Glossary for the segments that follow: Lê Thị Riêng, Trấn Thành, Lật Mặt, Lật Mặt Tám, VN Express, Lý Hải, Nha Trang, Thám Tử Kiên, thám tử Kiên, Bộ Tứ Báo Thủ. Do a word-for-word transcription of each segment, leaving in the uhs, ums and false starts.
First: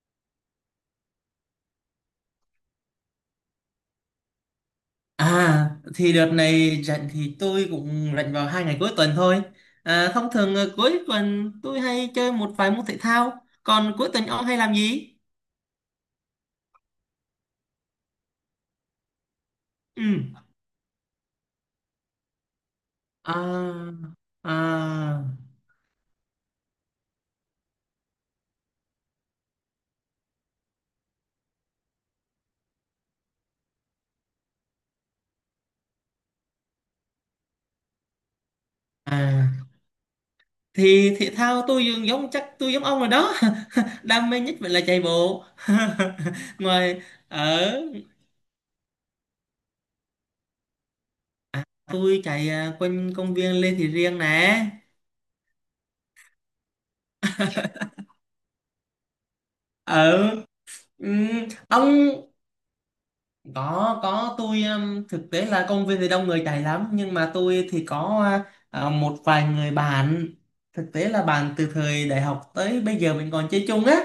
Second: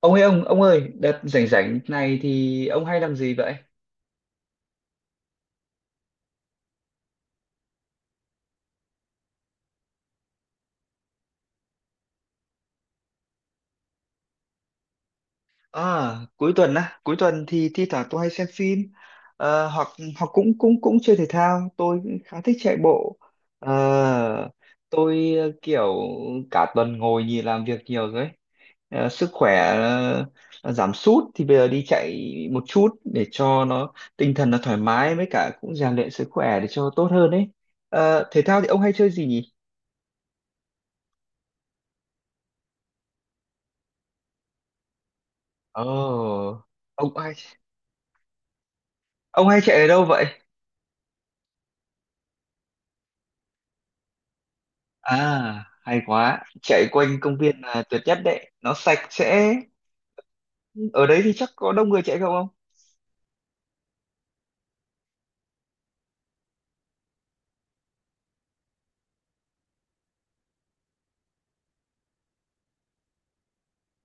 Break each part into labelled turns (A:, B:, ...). A: Ông ơi ông, ông ơi, đợt rảnh rảnh này thì ông hay làm gì vậy?
B: À thì đợt này rảnh thì tôi cũng rảnh vào hai ngày cuối tuần thôi. À, thông thường ờ, cuối tuần tôi hay chơi một vài môn thể thao. Còn cuối tuần ông hay làm gì?
A: À, cuối tuần á, cuối tuần thì thi thoảng tôi hay xem phim, ờ, hoặc
B: Ừ.
A: hoặc cũng cũng cũng chơi thể thao, tôi khá thích chạy bộ.
B: À,
A: Ờ,
B: à,
A: tôi, ờ, kiểu, cả tuần ngồi nhìn làm việc nhiều rồi ấy. Ờ, sức khỏe ờ, giảm sút thì bây giờ đi chạy một chút để cho nó tinh thần nó thoải mái, với cả cũng rèn luyện sức khỏe để cho tốt hơn ấy. Ờ, thể thao thì ông hay chơi gì
B: à.
A: nhỉ?
B: Thì thể thao tôi dường giống chắc tôi giống ông rồi đó. Đam mê nhất vẫn là chạy bộ.
A: Ồ, oh,
B: Ngoài
A: ông hay
B: ở
A: Ông hay chạy ở đâu vậy?
B: Tôi chạy à, quanh công viên Lê Thị Riêng nè.
A: À, hay quá. Chạy quanh công viên là tuyệt nhất đấy. Nó sạch sẽ.
B: Ở
A: Ở đấy
B: ừ,
A: thì chắc có đông
B: ông
A: người chạy không ông?
B: có có tôi um, thực tế là công viên thì đông người chạy lắm, nhưng mà tôi thì có à, một vài người bạn, thực tế là bạn từ thời đại học tới bây giờ mình còn chơi chung á,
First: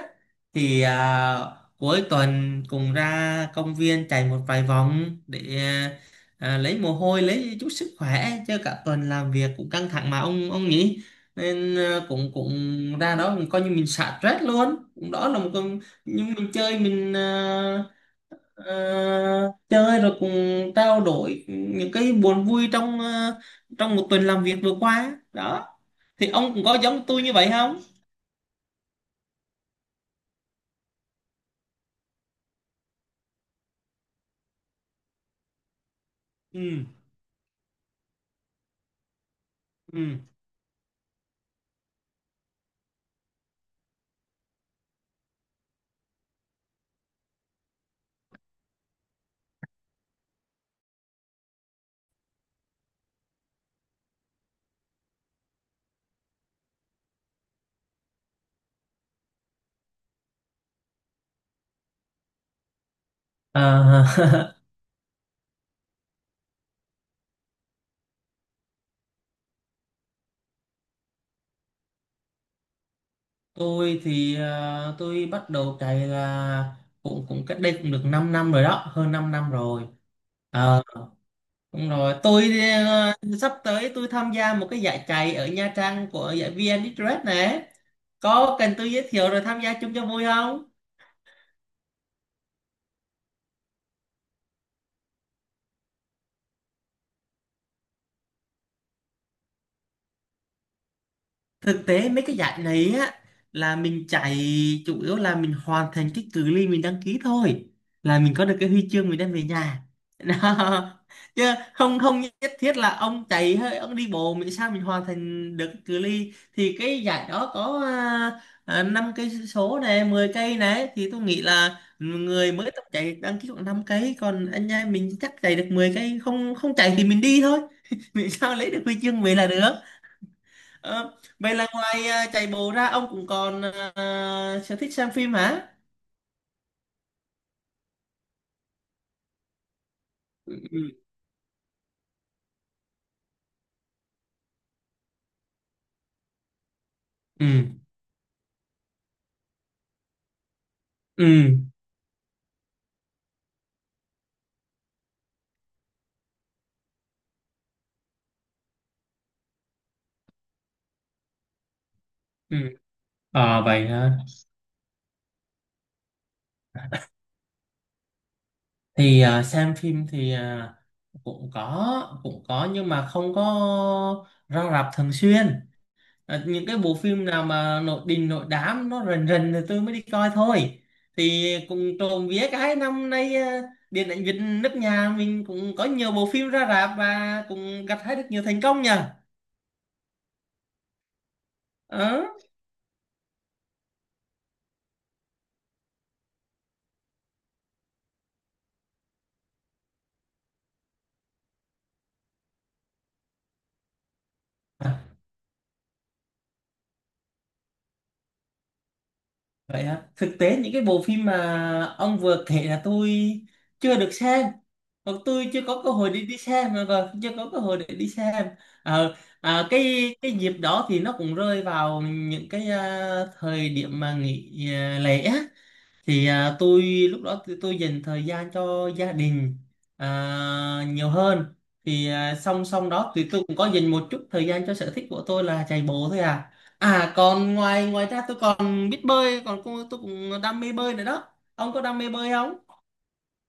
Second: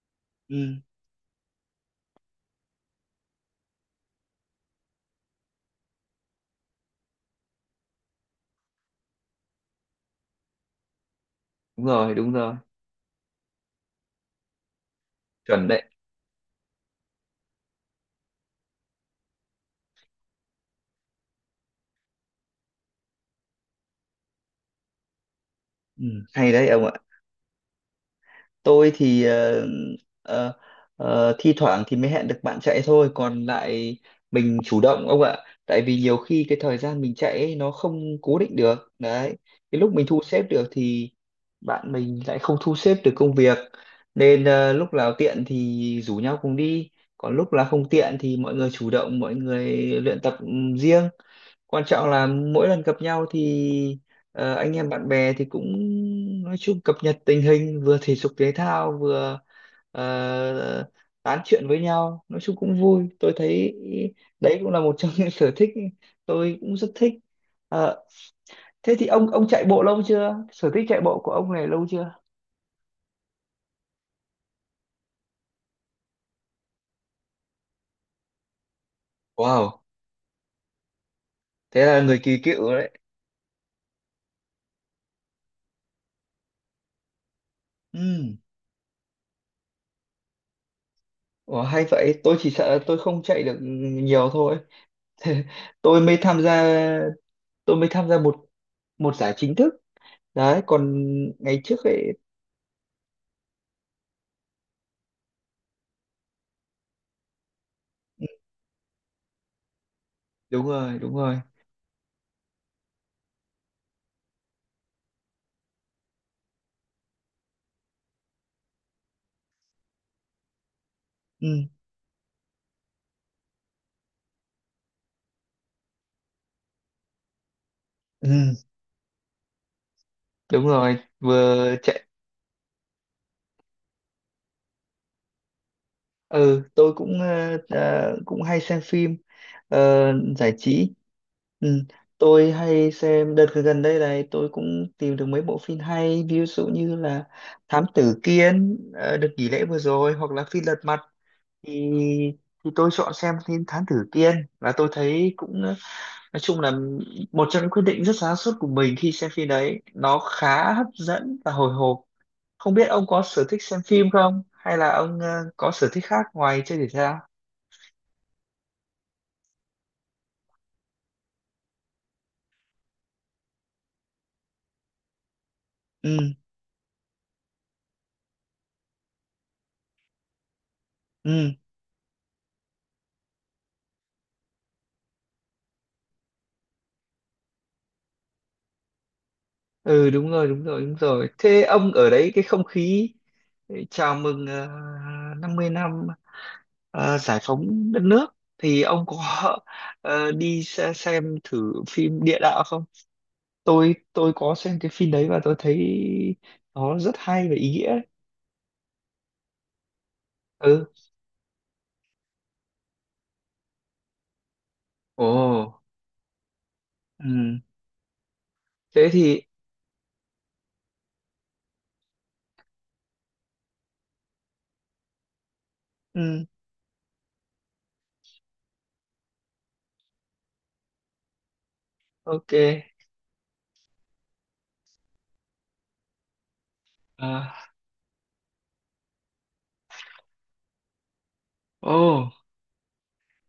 A: Ừ,
B: thì à, cuối tuần cùng ra công viên chạy một vài vòng để à, lấy mồ hôi, lấy chút sức khỏe chứ cả tuần làm việc cũng căng thẳng mà, ông ông nhỉ. nên
A: đúng
B: à,
A: rồi, đúng
B: cũng cũng
A: rồi.
B: ra đó coi như mình xả stress luôn, cũng đó là một
A: Chuẩn
B: con
A: đấy.
B: nhưng mình chơi mình à, Ờ, chơi rồi cùng trao đổi những cái buồn vui trong ờ, trong một tuần làm việc vừa qua đó.
A: Ừ,
B: Thì
A: hay
B: ông cũng
A: đấy
B: có
A: ông ạ.
B: giống tôi như vậy không?
A: Tôi thì, ờ, ờ, ờ, thi thoảng thì mới hẹn được bạn chạy thôi, còn lại mình chủ động ông ạ. Tại vì nhiều khi cái thời
B: ừ
A: gian mình chạy ấy, nó không cố định được đấy. Cái lúc mình
B: ừ
A: thu xếp được thì bạn mình lại không thu xếp được công việc, nên, ờ, lúc nào tiện thì rủ nhau cùng đi, còn lúc là không tiện thì mọi người chủ động mọi người luyện tập. Ừ, riêng quan trọng là mỗi lần gặp nhau thì, ờ, anh em bạn bè thì cũng, nói chung, cập nhật tình hình, vừa thể dục thể thao, vừa, ờ, tán chuyện với nhau, nói chung cũng vui tôi thấy.
B: À,
A: Đấy cũng là một trong những sở thích tôi cũng rất thích. Ờ, Thế thì ông ông chạy bộ lâu chưa, sở thích chạy bộ của ông này lâu chưa?
B: tôi thì ờ, tôi bắt đầu chạy là cũng cũng cách đây cũng được 5 năm rồi đó, hơn 5 năm
A: Wow,
B: rồi. Ờ,
A: thế
B: Đúng
A: là
B: rồi
A: người kỳ
B: tôi,
A: cựu đấy.
B: ờ, sắp tới tôi tham gia một cái giải chạy ở Nha Trang của giải VN Express này.
A: Ừ.
B: Có cần tôi giới thiệu rồi tham gia chung cho vui không?
A: Ủa, hay vậy, tôi chỉ sợ là tôi không chạy được nhiều thôi. Tôi mới tham gia tôi mới tham gia một một giải chính thức đấy, còn ngày trước
B: Thực tế
A: ấy.
B: mấy cái giải này á, là mình chạy chủ yếu là mình hoàn thành cái cự ly mình đăng ký thôi, là mình có được cái huy chương mình đem về nhà.
A: Đúng rồi,
B: Đó.
A: đúng rồi.
B: Chứ không không nhất thiết là ông chạy hơi ông đi bộ, mình sao mình hoàn thành được cái cự ly thì cái giải đó có, à, năm cây số này, mười cây này, thì tôi nghĩ
A: Ừ,
B: là người mới tập chạy đăng ký khoảng năm cây, còn anh em mình chắc chạy được mười cây, không không chạy thì mình đi thôi. Mình
A: ừ,
B: sao lấy được huy chương về là được.
A: đúng rồi,
B: Ờ, Vậy là
A: vừa chạy.
B: ngoài à, chạy bộ ra ông cũng còn à, sở thích xem phim hả?
A: Ừ, tôi cũng, ờ, ờ, cũng hay xem phim, ờ, giải
B: Ừ.
A: trí. Ừ, tôi hay xem đợt gần đây này, tôi cũng tìm được mấy bộ phim hay, ví dụ như là
B: Ừ.
A: Thám Tử Kiên, ờ, đợt nghỉ lễ vừa rồi, hoặc là phim Lật Mặt,
B: Ừ.
A: thì thì tôi chọn xem phim Thám Tử Kiên, và tôi thấy cũng, ờ, nói chung là một trong những quyết định rất sáng suốt của mình. Khi xem phim đấy, nó khá hấp dẫn và hồi hộp.
B: Ừ.
A: Không biết ông có sở
B: Ờ
A: thích xem
B: vậy
A: phim
B: hả?
A: không, hay là ông, ờ, có sở thích khác ngoài chơi thể thao?
B: Thì à, xem phim thì à, cũng có cũng có nhưng mà không có ra rạp thường xuyên.
A: Ừ,
B: À, những cái bộ phim nào mà nội đình nội đám nó rần rần thì tôi mới đi coi thôi. Thì
A: ừ,
B: cũng trộm vía cái năm nay, à, điện ảnh Việt nước nhà mình cũng có nhiều bộ phim ra rạp và cũng gặt hái được nhiều thành công nhờ.
A: ừ, đúng rồi, đúng rồi, đúng rồi. Thế ông ở
B: Ờ.
A: đấy, cái không khí, ờ, chào mừng, ờ, năm mươi năm ờ, giải phóng đất nước, thì ông có, ờ, đi xe- xem thử phim Địa Đạo không? Tôi tôi có xem cái
B: À,
A: phim đấy và tôi thấy nó rất hay và ý nghĩa.
B: vậy hả? Thực tế những cái
A: Ừ.
B: bộ phim mà ông vừa kể là tôi chưa được xem, hoặc tôi chưa có
A: Ồ,
B: cơ hội để đi xem, mà còn chưa có
A: ừ.
B: cơ hội để đi xem.
A: Thế
B: Ờ,
A: thì,
B: à, cái cái dịp đó thì nó cũng rơi vào những cái à, thời điểm mà nghỉ à, lễ á, thì
A: ừ,
B: à, tôi lúc đó tôi, tôi dành thời gian cho gia đình à, nhiều hơn. Thì à,
A: ok.
B: song song đó thì tôi cũng có dành một chút thời gian cho sở thích của tôi là chạy bộ thôi à. À
A: À,
B: còn ngoài ngoài ra tôi còn biết bơi, còn cô- tôi cũng đam mê bơi nữa đó. Ông có
A: ồ,
B: đam mê bơi không?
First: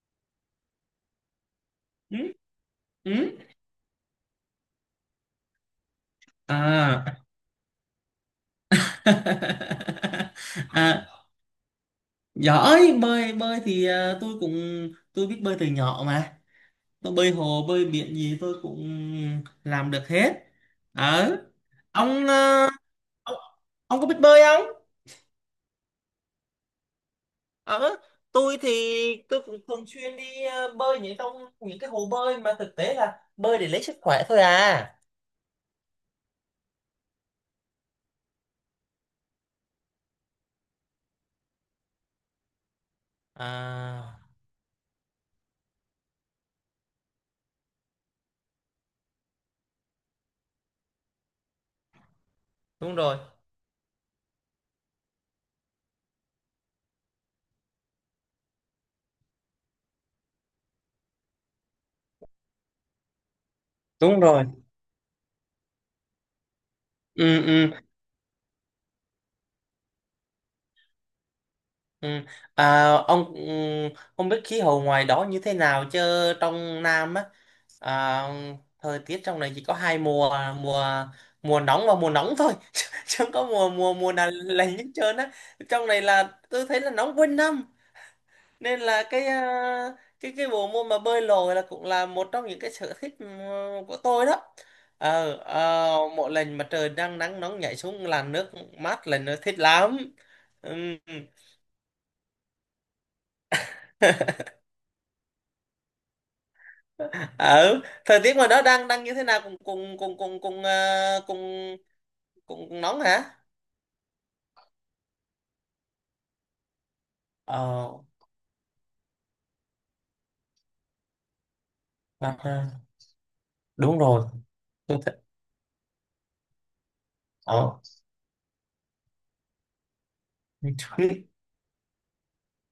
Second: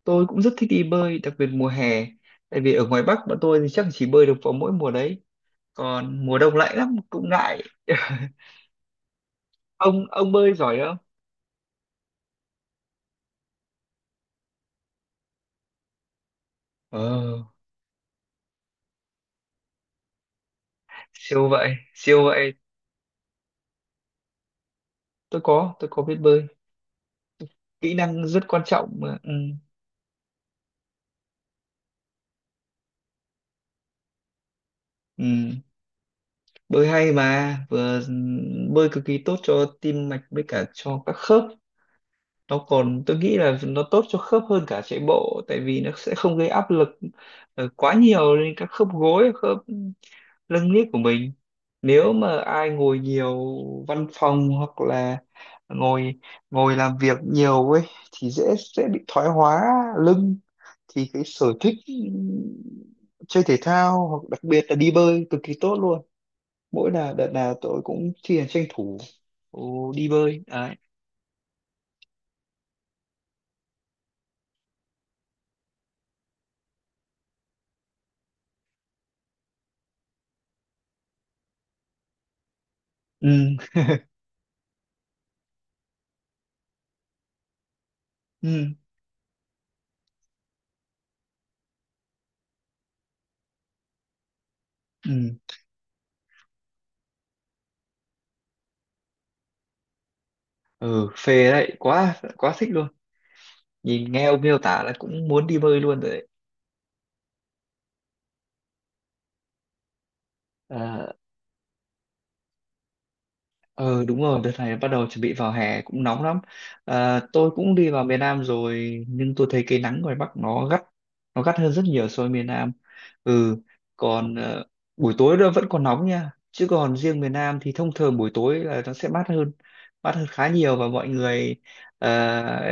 A: tôi cũng rất thích đi bơi, đặc biệt mùa hè.
B: Ừ?
A: Tại vì ở ngoài Bắc
B: Ừ?
A: bọn tôi thì chắc chỉ bơi được vào mỗi mùa đấy. Còn mùa đông lạnh lắm,
B: à
A: cũng ngại. Ông ông bơi giỏi không?
B: à Giỏi bơi, bơi thì à, tôi cũng tôi biết bơi từ nhỏ mà. Tôi bơi
A: Ờ,
B: hồ bơi biển gì tôi cũng làm được hết. ở
A: siêu vậy, siêu
B: ông
A: vậy.
B: ờ, ông ông có biết bơi không?
A: Tôi có, tôi có biết bơi. Kỹ
B: ở
A: năng rất
B: tôi
A: quan
B: thì
A: trọng mà. Ừ,
B: tôi cũng thường xuyên đi ờ, bơi những trong những cái hồ bơi mà thực tế là bơi để lấy sức khỏe thôi à.
A: ừ. Bơi hay mà, vừa bơi cực kỳ tốt cho tim mạch, với cả cho các khớp. Nó còn, tôi nghĩ là nó tốt cho
B: à
A: khớp hơn cả chạy bộ, tại vì nó sẽ không gây áp lực, ờ, quá nhiều lên các khớp gối, khớp lưng niết của mình. Nếu mà ai
B: Đúng
A: ngồi
B: rồi,
A: nhiều văn phòng, hoặc là ngồi ngồi làm việc nhiều ấy, thì dễ, dễ bị thoái hóa lưng, thì cái sở thích chơi thể thao,
B: đúng
A: hoặc đặc
B: rồi.
A: biệt là đi bơi, cực kỳ tốt luôn. Mỗi là đợt
B: ừ
A: nào
B: ừ
A: tôi cũng thi hành, tranh thủ, ồ, đi bơi đấy.
B: Ừ. À, ông ừ, không biết khí hậu ngoài đó như thế nào chứ trong Nam á, à, thời tiết trong này chỉ có hai mùa, mùa mùa nóng và mùa nóng thôi chứ chứ
A: Ừ,
B: không có mùa mùa mùa nào lạnh hết trơn á. Trong này là tôi thấy là nóng quanh năm,
A: ừ,
B: nên là cái à, cái cái bộ môn mà bơi lội là cũng là một trong những cái sở thích ừ, của tôi đó. Ờ
A: ừ,
B: ờ, mỗi lần mà trời đang nắng nóng nhảy xuống làn nước mát là nó thích lắm. Ừ.
A: ừ, phê đấy, quá quá thích luôn. Nhìn nghe ông miêu tả là cũng muốn đi bơi luôn rồi đấy.
B: Ừ thời tiết ngoài đó đang đang như thế nào cùng cùng cùng cùng cùng
A: À,
B: ờ, cùng cùng, cùng nóng hả?
A: Ờ đúng rồi, đợt này bắt đầu chuẩn bị vào hè cũng nóng lắm. À, tôi cũng đi
B: Ờ,
A: vào miền Nam rồi, nhưng tôi thấy cái nắng ngoài Bắc nó gắt, nó gắt hơn rất nhiều so với
B: bác,
A: miền
B: ờ,
A: Nam. Ừ,
B: Đúng rồi.
A: còn, ờ,
B: Tôi
A: buổi
B: thấy,
A: tối nó vẫn còn nóng nha. Chứ còn riêng miền Nam thì
B: ờ.
A: thông thường buổi tối là nó sẽ mát hơn, mát hơn khá nhiều, và mọi người, ờ,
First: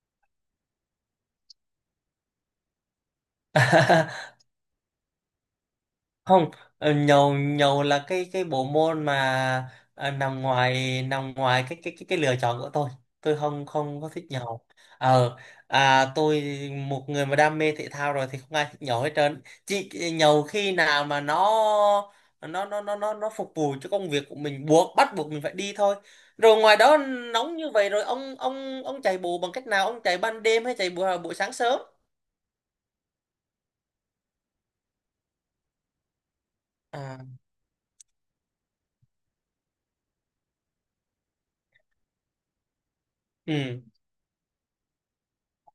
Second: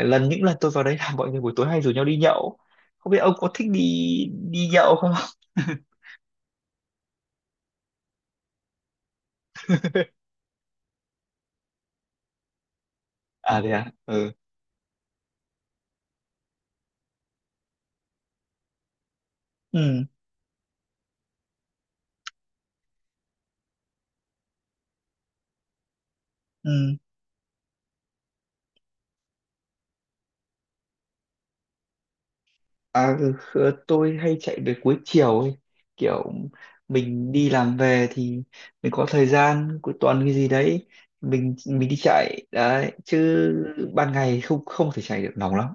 A: lần những lần tôi vào đấy, là mọi người buổi tối hay rủ nhau đi nhậu. Không biết ông có thích đi đi nhậu không?
B: Không, ờ, nhầu nhầu là cái cái bộ môn mà ờ, nằm ngoài nằm ngoài cái cái cái cái lựa chọn của tôi. Tôi
A: À
B: không
A: thế à?
B: không có thích
A: Ừ.
B: nhầu. ờ à, tôi một người mà đam mê thể thao rồi thì không ai thích nhầu hết trơn, chỉ
A: Ừ.
B: nhầu khi nào mà nó nó nó nó nó nó phục vụ cho công việc của mình, buộc bắt buộc mình phải đi thôi. Rồi ngoài
A: Ừ.
B: đó nóng như vậy rồi ông ông ông chạy bộ bằng cách nào, ông chạy ban đêm hay chạy buổi buổi sáng sớm?
A: À, ừ, khờ- tôi hay chạy về cuối chiều ấy. Kiểu
B: à
A: mình đi làm về thì mình có thời gian cuối tuần cái gì đấy, mình mình đi chạy đấy chứ.
B: ừ
A: Ban ngày không không thể chạy được, nóng lắm.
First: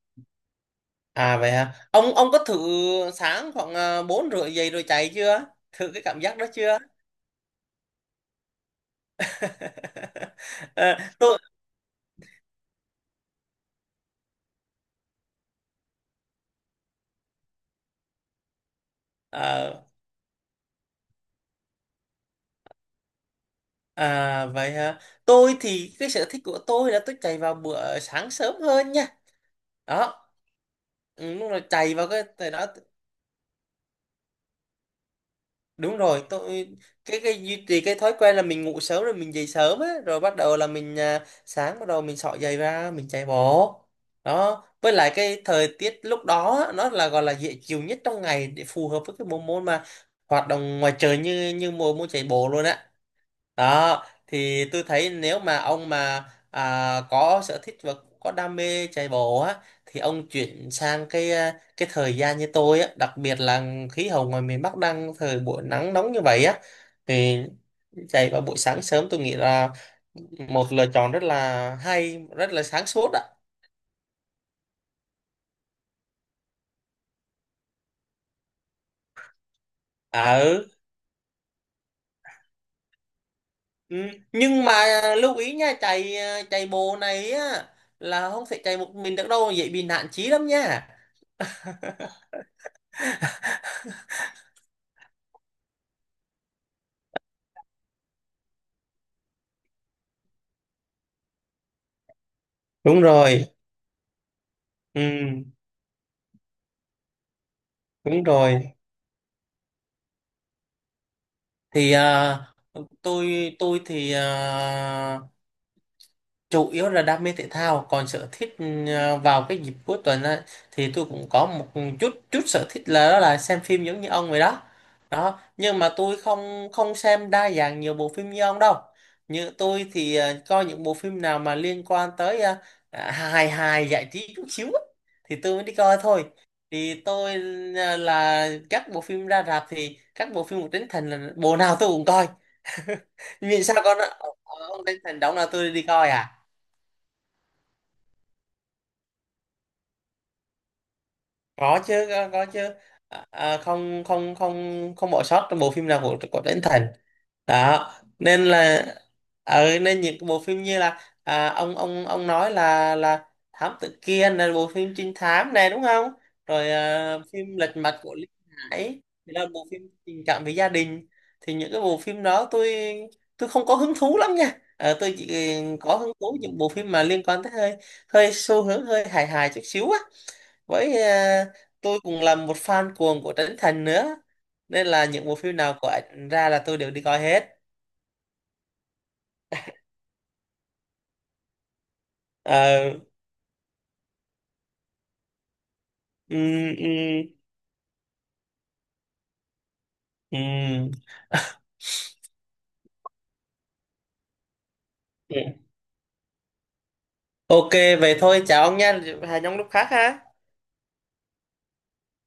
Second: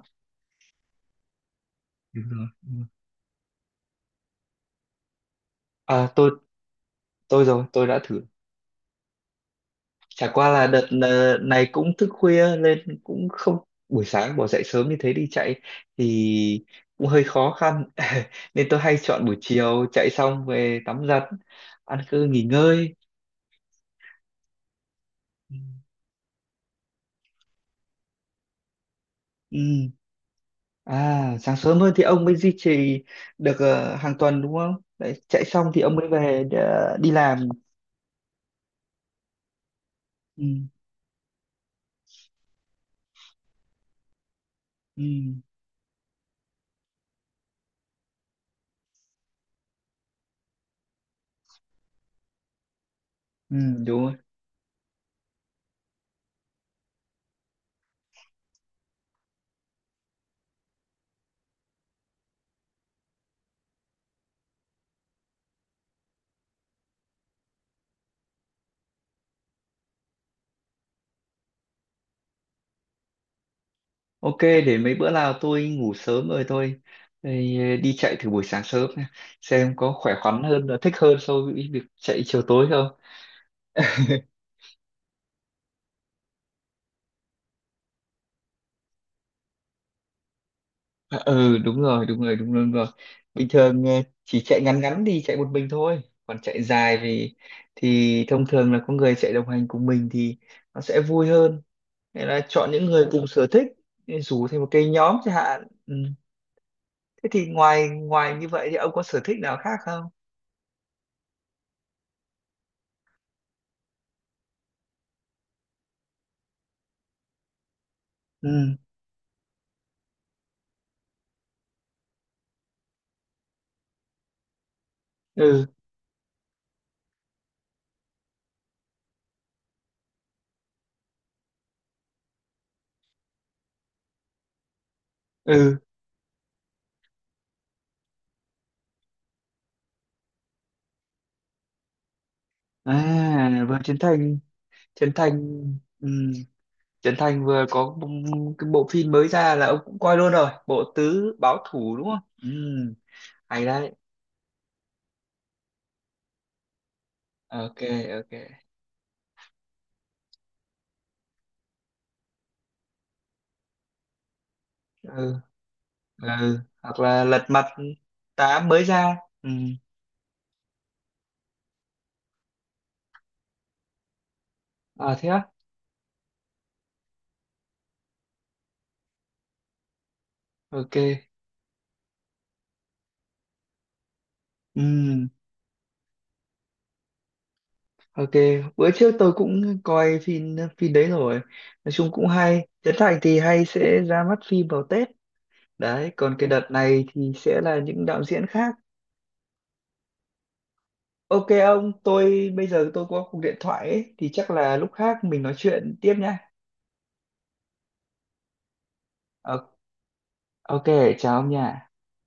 B: À vậy hả? Ông
A: Đúng
B: ông có
A: rồi,
B: thử
A: đúng rồi.
B: sáng khoảng à, bốn rưỡi dậy rồi chạy chưa? Thử cái
A: À,
B: cảm
A: tôi
B: giác đó chưa?
A: tôi rồi, tôi đã thử. Chả qua là đợt,
B: Ờ,
A: ờ,
B: tôi
A: này cũng thức khuya, nên cũng không buổi sáng bỏ dậy sớm như thế đi chạy thì cũng hơi khó khăn. Nên tôi hay chọn buổi
B: ờ,
A: chiều, chạy xong về tắm giặt, ăn cơm, nghỉ ngơi.
B: à, Vậy hả?
A: Ừ.
B: Tôi thì cái sở thích của tôi là tôi chạy vào bữa sáng sớm hơn nha.
A: Ừ.
B: Đó,
A: À,
B: ừ, đúng
A: sáng
B: rồi,
A: sớm hơn
B: chạy
A: thì
B: vào cái
A: ông mới
B: thời
A: duy
B: đó
A: trì được, ờ, hàng tuần đúng không? Đấy, chạy xong thì ông
B: đúng
A: mới
B: rồi.
A: về để,
B: Tôi
A: ờ, đi
B: cái cái
A: làm.
B: duy trì cái thói quen là mình ngủ sớm rồi mình dậy sớm á, rồi bắt
A: Ừ,
B: đầu là mình à, sáng bắt đầu mình xỏ giày ra mình chạy bộ đó. Với lại
A: ừ,
B: cái thời tiết lúc đó á, nó là gọi là dễ chịu nhất trong ngày để phù hợp với cái bộ môn mà hoạt động ngoài trời như như mùa môn chạy bộ luôn á.
A: ừ, đúng
B: Đó,
A: rồi.
B: thì tôi thấy nếu mà ông mà à, có sở thích và có đam mê chạy bộ á, thì ông chuyển sang cái à, cái thời gian như tôi á, đặc biệt là khí hậu ngoài miền Bắc đang thời buổi nắng nóng như vậy á, thì chạy vào buổi sáng sớm tôi nghĩ là một lựa chọn rất là hay, rất là sáng suốt á.
A: Ok, để mấy bữa nào tôi ngủ sớm rồi tôi thì, ờ, đi chạy thử buổi sáng sớm nha. Xem có khỏe
B: À,
A: khoắn hơn,
B: ừ.
A: và thích hơn so với việc chạy chiều tối không.
B: Ừ, nhưng mà lưu ý nha, chạy à, chạy bộ này á là không thể chạy một mình được đâu, dễ bị nạn chí lắm nha.
A: À, ừ, đúng rồi, đúng rồi, đúng rồi, đúng rồi. Bình thường, ờ, chỉ chạy ngắn ngắn thì chạy một mình thôi. Còn chạy dài thì thì thông thường là có người chạy đồng hành cùng mình thì nó sẽ vui hơn. Nghĩa là chọn những
B: Đúng
A: người cùng
B: rồi.
A: sở thích, rủ thêm một cái nhóm chẳng
B: Ừ.
A: hạn. Ừ. Thế thì ngoài
B: Đúng
A: ngoài như vậy
B: rồi.
A: thì ông có sở thích nào khác không?
B: Thì à, tôi tôi thì à, chủ yếu là đam mê thể thao, còn sở thích
A: Ừ,
B: ờ, vào cái dịp cuối tuần á, thì tôi cũng có một chút chút sở thích là đó là xem phim giống như ông vậy đó. Đó
A: ừ,
B: nhưng mà tôi không không xem đa dạng nhiều bộ phim như ông đâu. Như tôi thì ờ, coi những bộ phim nào mà liên quan tới ờ, à, hài hài giải trí chút xíu á, thì tôi mới đi
A: ừ,
B: coi thôi. Thì tôi ờ, là các bộ phim ra rạp thì các bộ phim của Trấn Thành là bộ nào tôi cũng coi.
A: à,
B: vì sao
A: vừa Trấn
B: con
A: Thành.
B: ờ, ông Trấn
A: Trấn
B: Thành đóng
A: Thành
B: là tôi đi coi
A: ừ.
B: à.
A: Trấn Thành vừa có b- cái bộ phim mới ra là ông cũng coi luôn rồi, Bộ Tứ Báo
B: Có
A: Thủ,
B: chứ,
A: đúng không?
B: có, có
A: Ừ,
B: chứ. À, à,
A: hay đấy.
B: không không không không bỏ sót trong bộ phim nào của của Trấn Thành
A: Ok,
B: đó.
A: ok.
B: Nên là ở nên những cái bộ phim như là à, ông ông ông nói là là thám tử Kiên là bộ phim trinh
A: Ừ,
B: thám này đúng không?
A: ừ,
B: Rồi
A: hoặc
B: à,
A: là Lật
B: phim
A: Mặt
B: Lật Mặt của Lý
A: Tám
B: Hải
A: mới ra.
B: thì là
A: Ừ,
B: bộ phim tình cảm về gia đình, thì những cái bộ phim đó tôi tôi không có hứng thú lắm nha. Ờ,
A: à
B: tôi chỉ
A: thế á.
B: ừ, có hứng thú những bộ phim mà liên quan tới hơi hơi xu hướng hơi hài hài chút xíu á,
A: Ok.
B: với à, tôi cũng là một fan cuồng của Trấn Thành nữa, nên là những
A: Ừ.
B: bộ phim nào của ảnh ra là tôi đều đi coi hết.
A: Ok, bữa trước tôi cũng coi phim phim đấy rồi. Nói chung cũng hay.
B: Ờ,
A: Trấn Thành thì hay sẽ ra mắt phim vào Tết. Đấy, còn cái đợt
B: ừm,
A: này
B: ừm,
A: thì sẽ là những đạo diễn khác.
B: ừm.
A: Ok ông, tôi bây giờ tôi có cuộc điện thoại ấy, thì chắc là lúc khác mình nói chuyện tiếp nha.
B: Ok, vậy thôi chào ông nha, hẹn ông
A: Ờ,
B: lúc khác ha.
A: Ok, chào ông nha.